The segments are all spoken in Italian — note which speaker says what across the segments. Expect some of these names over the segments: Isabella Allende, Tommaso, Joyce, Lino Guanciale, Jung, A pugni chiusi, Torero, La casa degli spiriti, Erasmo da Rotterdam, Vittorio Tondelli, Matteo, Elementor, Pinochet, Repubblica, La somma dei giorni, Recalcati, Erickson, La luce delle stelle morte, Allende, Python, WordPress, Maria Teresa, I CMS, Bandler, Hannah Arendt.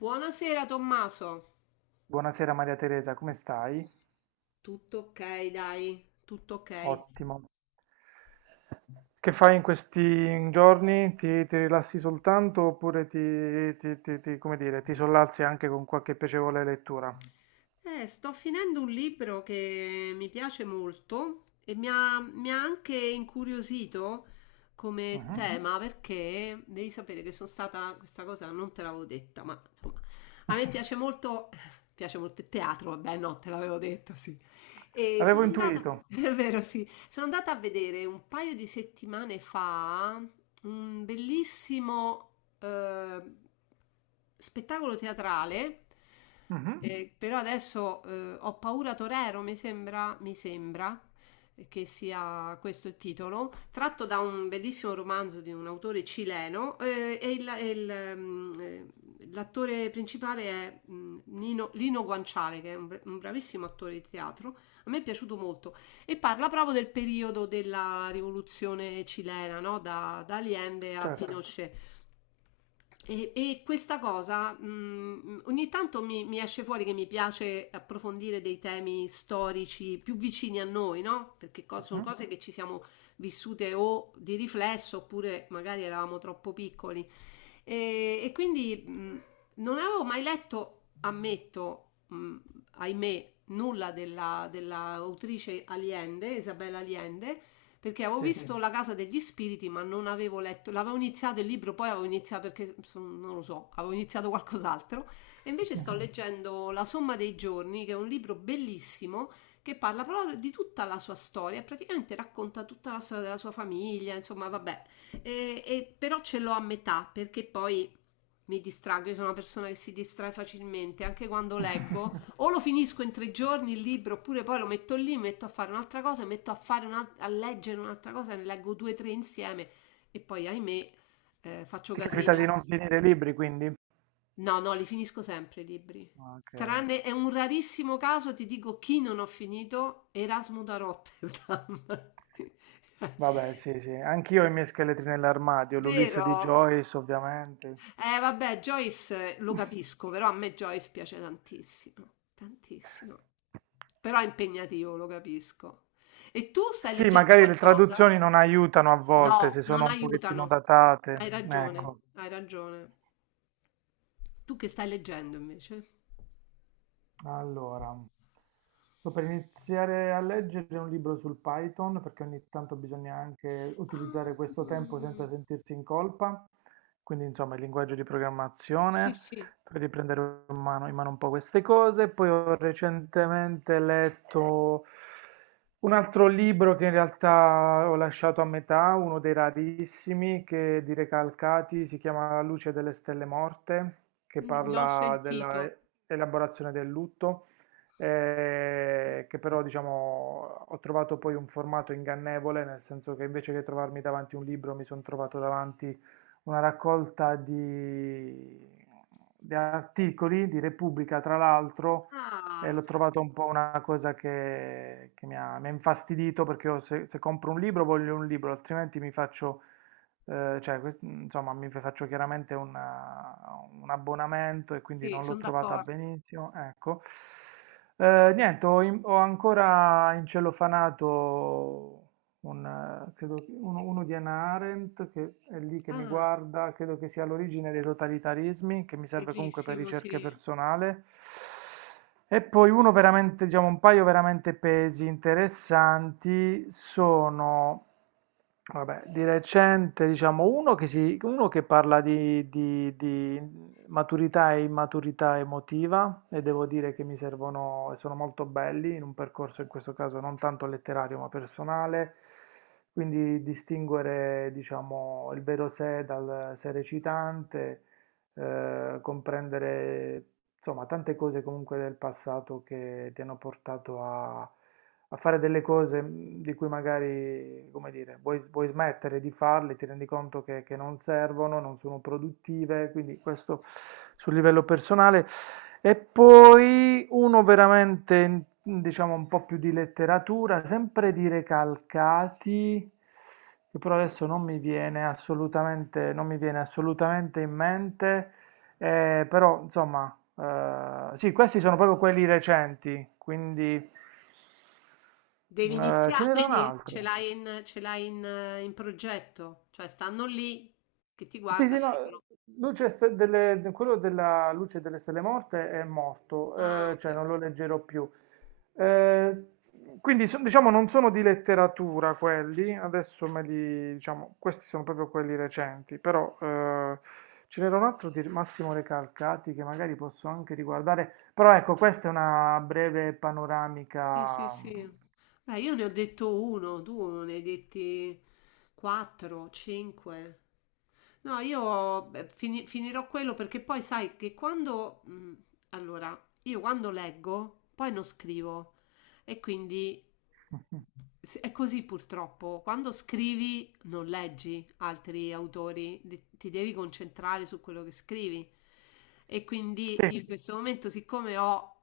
Speaker 1: Buonasera Tommaso.
Speaker 2: Buonasera Maria Teresa, come stai?
Speaker 1: Tutto ok, dai, tutto ok.
Speaker 2: Ottimo. Che fai in questi giorni? Ti rilassi soltanto oppure come dire, ti sollazzi anche con qualche piacevole lettura?
Speaker 1: Sto finendo un libro che mi piace molto e mi ha anche incuriosito come, mhm,
Speaker 2: Mhm.
Speaker 1: tema, perché devi sapere che sono stata, questa cosa non te l'avevo detta, ma insomma, a me piace molto, piace molto il teatro, vabbè, no, te l'avevo detto, sì. E sono,
Speaker 2: L'avevo
Speaker 1: sì, andata,
Speaker 2: intuito.
Speaker 1: è vero, sì, sono andata a vedere un paio di settimane fa un bellissimo eh, spettacolo teatrale.
Speaker 2: Mhm.
Speaker 1: Però adesso ho paura Torero, mi sembra che sia questo il titolo, tratto da un bellissimo romanzo di un autore cileno. L'attore principale è Lino Guanciale, che è un bravissimo attore di teatro. A me è piaciuto molto e parla proprio del periodo della rivoluzione cilena, no? Da Allende a
Speaker 2: Certo.
Speaker 1: Pinochet. E questa cosa ogni tanto mi esce fuori che mi piace approfondire dei temi storici più vicini a noi, no? Perché sono
Speaker 2: Mhm.
Speaker 1: cose che ci siamo vissute o di riflesso, oppure magari eravamo troppo piccoli. E quindi non avevo mai letto, ammetto, ahimè, nulla della autrice Allende, Isabella Allende, perché avevo
Speaker 2: Sì.
Speaker 1: visto, sì, La casa degli spiriti, ma non avevo letto, l'avevo iniziato il libro, poi avevo iniziato, perché non lo so, avevo iniziato qualcos'altro, e invece sto leggendo La somma dei giorni, che è un libro bellissimo che parla proprio di tutta la sua storia, praticamente racconta tutta la storia della sua famiglia, insomma, vabbè, però ce l'ho a metà, perché poi mi distraggo. Io sono una persona che si distrae facilmente, anche quando leggo. O lo finisco in 3 giorni il libro, oppure poi lo metto lì, metto a fare un'altra cosa, metto a leggere un'altra cosa, ne leggo due o tre insieme e poi, ahimè, faccio
Speaker 2: Ti capita di
Speaker 1: casino.
Speaker 2: non finire i libri, quindi?
Speaker 1: No, no, li finisco sempre i libri.
Speaker 2: Ok.
Speaker 1: Tranne è un rarissimo caso, ti dico chi non ho finito: Erasmo da Rotterdam.
Speaker 2: Vabbè, sì, sì. Anch'io ho i miei scheletri nell'armadio, l'Ulisse
Speaker 1: Vero?
Speaker 2: di Joyce, ovviamente.
Speaker 1: Vabbè, Joyce, lo capisco, però a me Joyce piace tantissimo, tantissimo. Però è impegnativo, lo capisco. E tu stai
Speaker 2: Sì,
Speaker 1: leggendo
Speaker 2: magari le
Speaker 1: qualcosa?
Speaker 2: traduzioni non aiutano a
Speaker 1: No,
Speaker 2: volte se
Speaker 1: non
Speaker 2: sono un pochettino
Speaker 1: aiutano. Hai
Speaker 2: datate.
Speaker 1: ragione,
Speaker 2: Ecco,
Speaker 1: hai ragione. Tu che stai leggendo invece?
Speaker 2: allora, sto per iniziare a leggere un libro sul Python perché ogni tanto bisogna anche
Speaker 1: Ah,
Speaker 2: utilizzare questo tempo senza sentirsi in colpa, quindi insomma il linguaggio di
Speaker 1: sì,
Speaker 2: programmazione.
Speaker 1: sì,
Speaker 2: Poi riprendere in mano, un po' queste cose. Poi ho recentemente letto un altro libro che in realtà ho lasciato a metà, uno dei rarissimi, che di Recalcati, si chiama La luce delle stelle morte, che
Speaker 1: l'ho
Speaker 2: parla
Speaker 1: sentito.
Speaker 2: della elaborazione del lutto, che però diciamo ho trovato poi un formato ingannevole, nel senso che invece che trovarmi davanti un libro mi sono trovato davanti una raccolta di articoli di Repubblica, tra l'altro, e
Speaker 1: Ah,
Speaker 2: l'ho trovato un po' una cosa che mi ha infastidito perché io se compro un libro voglio un libro, altrimenti mi faccio, cioè, insomma, mi faccio chiaramente un abbonamento e quindi
Speaker 1: sì,
Speaker 2: non l'ho
Speaker 1: sono
Speaker 2: trovata
Speaker 1: d'accordo.
Speaker 2: benissimo. Ecco. Niente, ho ancora incellofanato un, uno di Hannah Arendt, che è lì che mi
Speaker 1: Ah,
Speaker 2: guarda, credo che sia l'origine dei totalitarismi, che mi serve comunque per
Speaker 1: bellissimo,
Speaker 2: ricerche
Speaker 1: sì.
Speaker 2: personale. E poi uno veramente, diciamo, un paio veramente pesi interessanti sono vabbè, di recente, diciamo, uno che parla di maturità e immaturità emotiva e devo dire che mi servono e sono molto belli in un percorso in questo caso non tanto letterario ma personale, quindi distinguere, diciamo, il vero sé dal sé recitante, comprendere, insomma, tante cose comunque del passato che ti hanno portato a fare delle cose di cui magari, come dire, vuoi smettere di farle, ti rendi conto che non servono, non sono produttive, quindi questo sul livello personale. E poi uno veramente, diciamo, un po' più di letteratura, sempre di Recalcati, che però adesso non mi viene assolutamente, non mi viene assolutamente in mente, però insomma sì, questi sono proprio quelli recenti, quindi
Speaker 1: Devi
Speaker 2: ce
Speaker 1: iniziare,
Speaker 2: n'era un
Speaker 1: quindi ce
Speaker 2: altro.
Speaker 1: l'hai in, ce l'hai in, eh, in progetto, cioè stanno lì che ti
Speaker 2: Sì, sì,
Speaker 1: guardano e
Speaker 2: no,
Speaker 1: dicono,
Speaker 2: luce ste- delle- de- quello della luce delle stelle morte è morto,
Speaker 1: ah, ok,
Speaker 2: cioè non
Speaker 1: ok.
Speaker 2: lo leggerò più. Eh, quindi diciamo non sono di letteratura quelli, adesso me li, diciamo, questi sono proprio quelli recenti, però ce n'era un altro di Massimo Recalcati che magari posso anche riguardare, però ecco, questa è una breve
Speaker 1: Sì, sì,
Speaker 2: panoramica.
Speaker 1: sì. Beh, io ne ho detto uno, tu ne hai detti quattro, cinque. No, io beh, finirò quello, perché poi sai che quando, allora, io quando leggo, poi non scrivo e quindi.
Speaker 2: Mm.
Speaker 1: Sì, è così purtroppo, quando scrivi non leggi altri autori, ti devi concentrare su quello che scrivi. E quindi
Speaker 2: Sì,
Speaker 1: in questo momento, siccome ho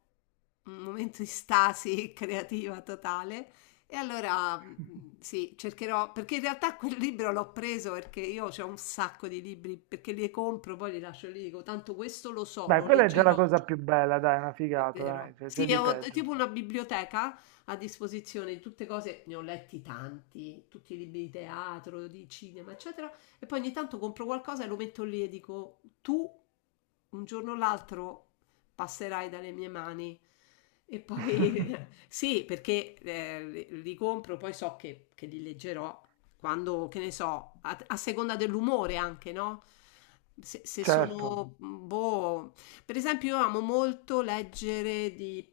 Speaker 1: un momento di stasi creativa totale, e allora sì, cercherò, perché in realtà quel libro l'ho preso perché io ho un sacco di libri, perché li compro, poi li lascio lì, dico, tanto questo lo so,
Speaker 2: dai,
Speaker 1: lo
Speaker 2: quella è già
Speaker 1: leggerò
Speaker 2: la
Speaker 1: un
Speaker 2: cosa
Speaker 1: giorno.
Speaker 2: più bella, dai, una
Speaker 1: È
Speaker 2: figata,
Speaker 1: vero.
Speaker 2: dai,
Speaker 1: Sì,
Speaker 2: c'è di
Speaker 1: ho
Speaker 2: peggio.
Speaker 1: tipo una biblioteca a disposizione di tutte cose, ne ho letti tanti, tutti i libri di teatro, di cinema, eccetera, e poi ogni tanto compro qualcosa e lo metto lì e dico, tu un giorno o l'altro passerai dalle mie mani. E poi sì, perché li compro, poi so che li leggerò quando, che ne so, a seconda dell'umore anche, no? Se
Speaker 2: Certo.
Speaker 1: sono boh, per esempio, io amo molto leggere di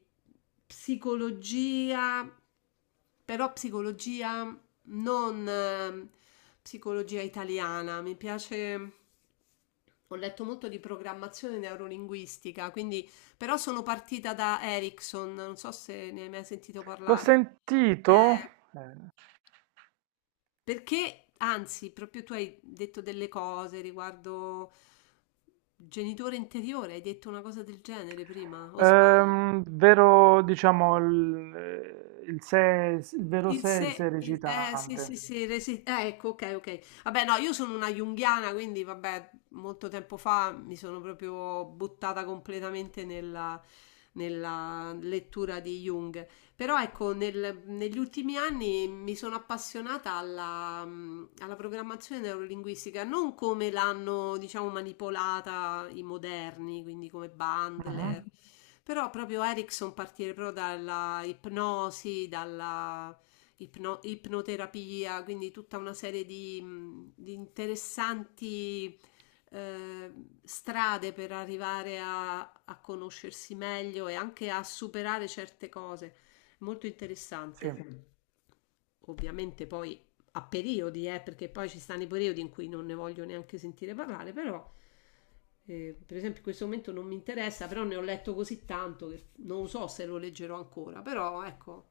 Speaker 1: psicologia, però psicologia non, psicologia italiana, mi piace. Ho letto molto di programmazione neurolinguistica, quindi però sono partita da Erickson, non so se ne hai mai sentito
Speaker 2: L'ho
Speaker 1: parlare.
Speaker 2: sentito,
Speaker 1: Eh,
Speaker 2: eh,
Speaker 1: perché, anzi, proprio tu hai detto delle cose riguardo genitore interiore, hai detto una cosa del genere prima, o sbaglio?
Speaker 2: vero, diciamo, il vero
Speaker 1: Il
Speaker 2: sé, e il sé
Speaker 1: se, sì, sì,
Speaker 2: recitante.
Speaker 1: sì, ecco, ok, ok. Vabbè, no, io sono una junghiana, quindi vabbè, molto tempo fa mi sono proprio buttata completamente nella lettura di Jung. Però ecco, negli ultimi anni mi sono appassionata alla programmazione neurolinguistica, non come l'hanno, diciamo, manipolata i moderni, quindi come Bandler,
Speaker 2: Mhm.
Speaker 1: mhm, però proprio Erickson, partire proprio dalla ipnosi, dalla ipnoterapia, quindi tutta una serie di interessanti eh, strade per arrivare a conoscersi meglio e anche a superare certe cose. Molto interessante.
Speaker 2: Sì.
Speaker 1: Ovviamente poi a periodi, perché poi ci stanno i periodi in cui non ne voglio neanche sentire parlare, però per esempio in questo momento non mi interessa, però ne ho letto così tanto che non so se lo leggerò ancora, però ecco,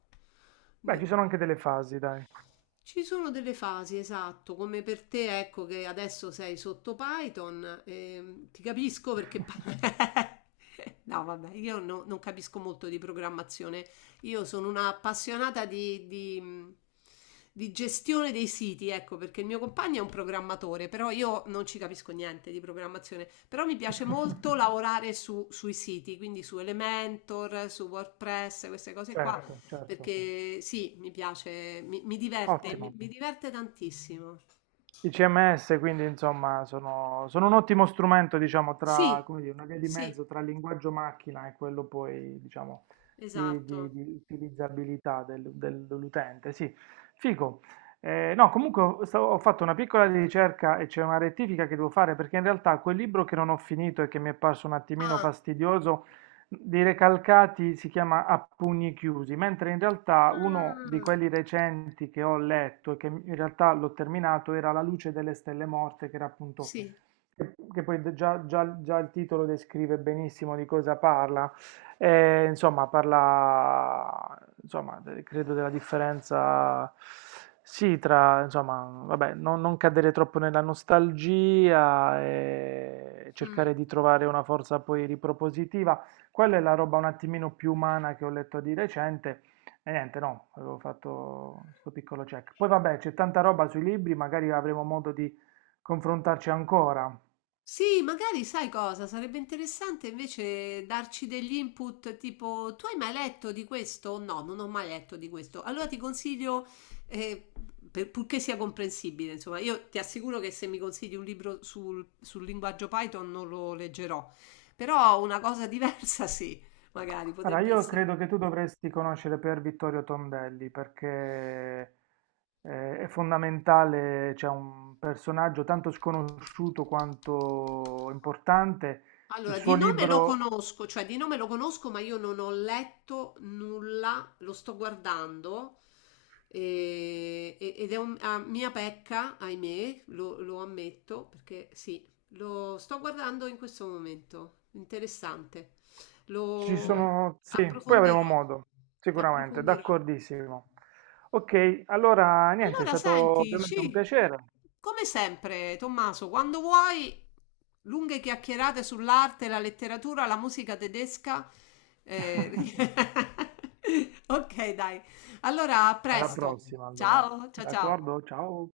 Speaker 2: Beh,
Speaker 1: ne-
Speaker 2: ci sono anche delle fasi, dai.
Speaker 1: ci sono delle fasi, esatto, come per te, ecco che adesso sei sotto Python, ti capisco perché. No, vabbè, io non capisco molto di programmazione, io sono una appassionata di gestione dei siti, ecco, perché il mio compagno è un programmatore, però io non ci capisco niente di programmazione, però mi piace molto lavorare sui siti, quindi su Elementor, su WordPress, queste cose qua,
Speaker 2: Certo, certo.
Speaker 1: perché sì, mi piace, mi diverte, mi,
Speaker 2: Ottimo.
Speaker 1: mi diverte tantissimo.
Speaker 2: I CMS, quindi insomma, sono, sono un ottimo strumento, diciamo, tra,
Speaker 1: Sì,
Speaker 2: come dire, una via di
Speaker 1: sì,
Speaker 2: mezzo tra il linguaggio macchina e quello poi, diciamo, di,
Speaker 1: esatto.
Speaker 2: di utilizzabilità dell'utente. Sì, figo. No, comunque ho fatto una piccola ricerca e c'è una rettifica che devo fare perché in realtà quel libro che non ho finito e che mi è parso un attimino
Speaker 1: Ah,
Speaker 2: fastidioso di Recalcati si chiama A pugni chiusi, mentre in realtà uno di
Speaker 1: ah,
Speaker 2: quelli recenti che ho letto e che in realtà l'ho terminato era La luce delle stelle morte, che era appunto,
Speaker 1: sì.
Speaker 2: che poi già il titolo descrive benissimo di cosa parla. Insomma, parla, insomma, de- credo della differenza, sì, tra, insomma, vabbè, non cadere troppo nella nostalgia e
Speaker 1: Mm.
Speaker 2: cercare di trovare una forza poi ripropositiva, quella è la roba un attimino più umana che ho letto di recente e niente, no, avevo fatto sto piccolo check. Poi vabbè, c'è tanta roba sui libri, magari avremo modo di confrontarci ancora.
Speaker 1: Sì, magari sai cosa? Sarebbe interessante invece darci degli input, tipo tu hai mai letto di questo? No, non ho mai letto di questo. Allora ti consiglio, eh, purché sia comprensibile, insomma, io ti assicuro che se mi consigli un libro sul linguaggio Python non lo leggerò, però una cosa diversa sì, magari
Speaker 2: Allora,
Speaker 1: potrebbe
Speaker 2: io
Speaker 1: essere.
Speaker 2: credo che tu dovresti conoscere per Vittorio Tondelli perché è fondamentale, c'è un personaggio tanto sconosciuto quanto importante. Il
Speaker 1: Allora,
Speaker 2: suo
Speaker 1: di nome lo
Speaker 2: libro
Speaker 1: conosco, cioè di nome lo conosco, ma io non ho letto nulla, lo sto guardando ed è una mia pecca, ahimè, lo ammetto, perché sì, lo sto guardando in questo momento, interessante,
Speaker 2: ci
Speaker 1: lo
Speaker 2: sono, sì, poi avremo
Speaker 1: approfondirò,
Speaker 2: modo, sicuramente,
Speaker 1: approfondirò.
Speaker 2: d'accordissimo. Ok, allora niente, è
Speaker 1: Allora,
Speaker 2: stato
Speaker 1: senti,
Speaker 2: ovviamente un
Speaker 1: sì,
Speaker 2: piacere.
Speaker 1: come sempre, Tommaso, quando vuoi, lunghe chiacchierate sull'arte, la letteratura, la musica tedesca. eh, Ok, dai. Allora, a
Speaker 2: Alla
Speaker 1: presto.
Speaker 2: prossima, allora.
Speaker 1: Ciao, ciao, ciao.
Speaker 2: D'accordo? Ciao.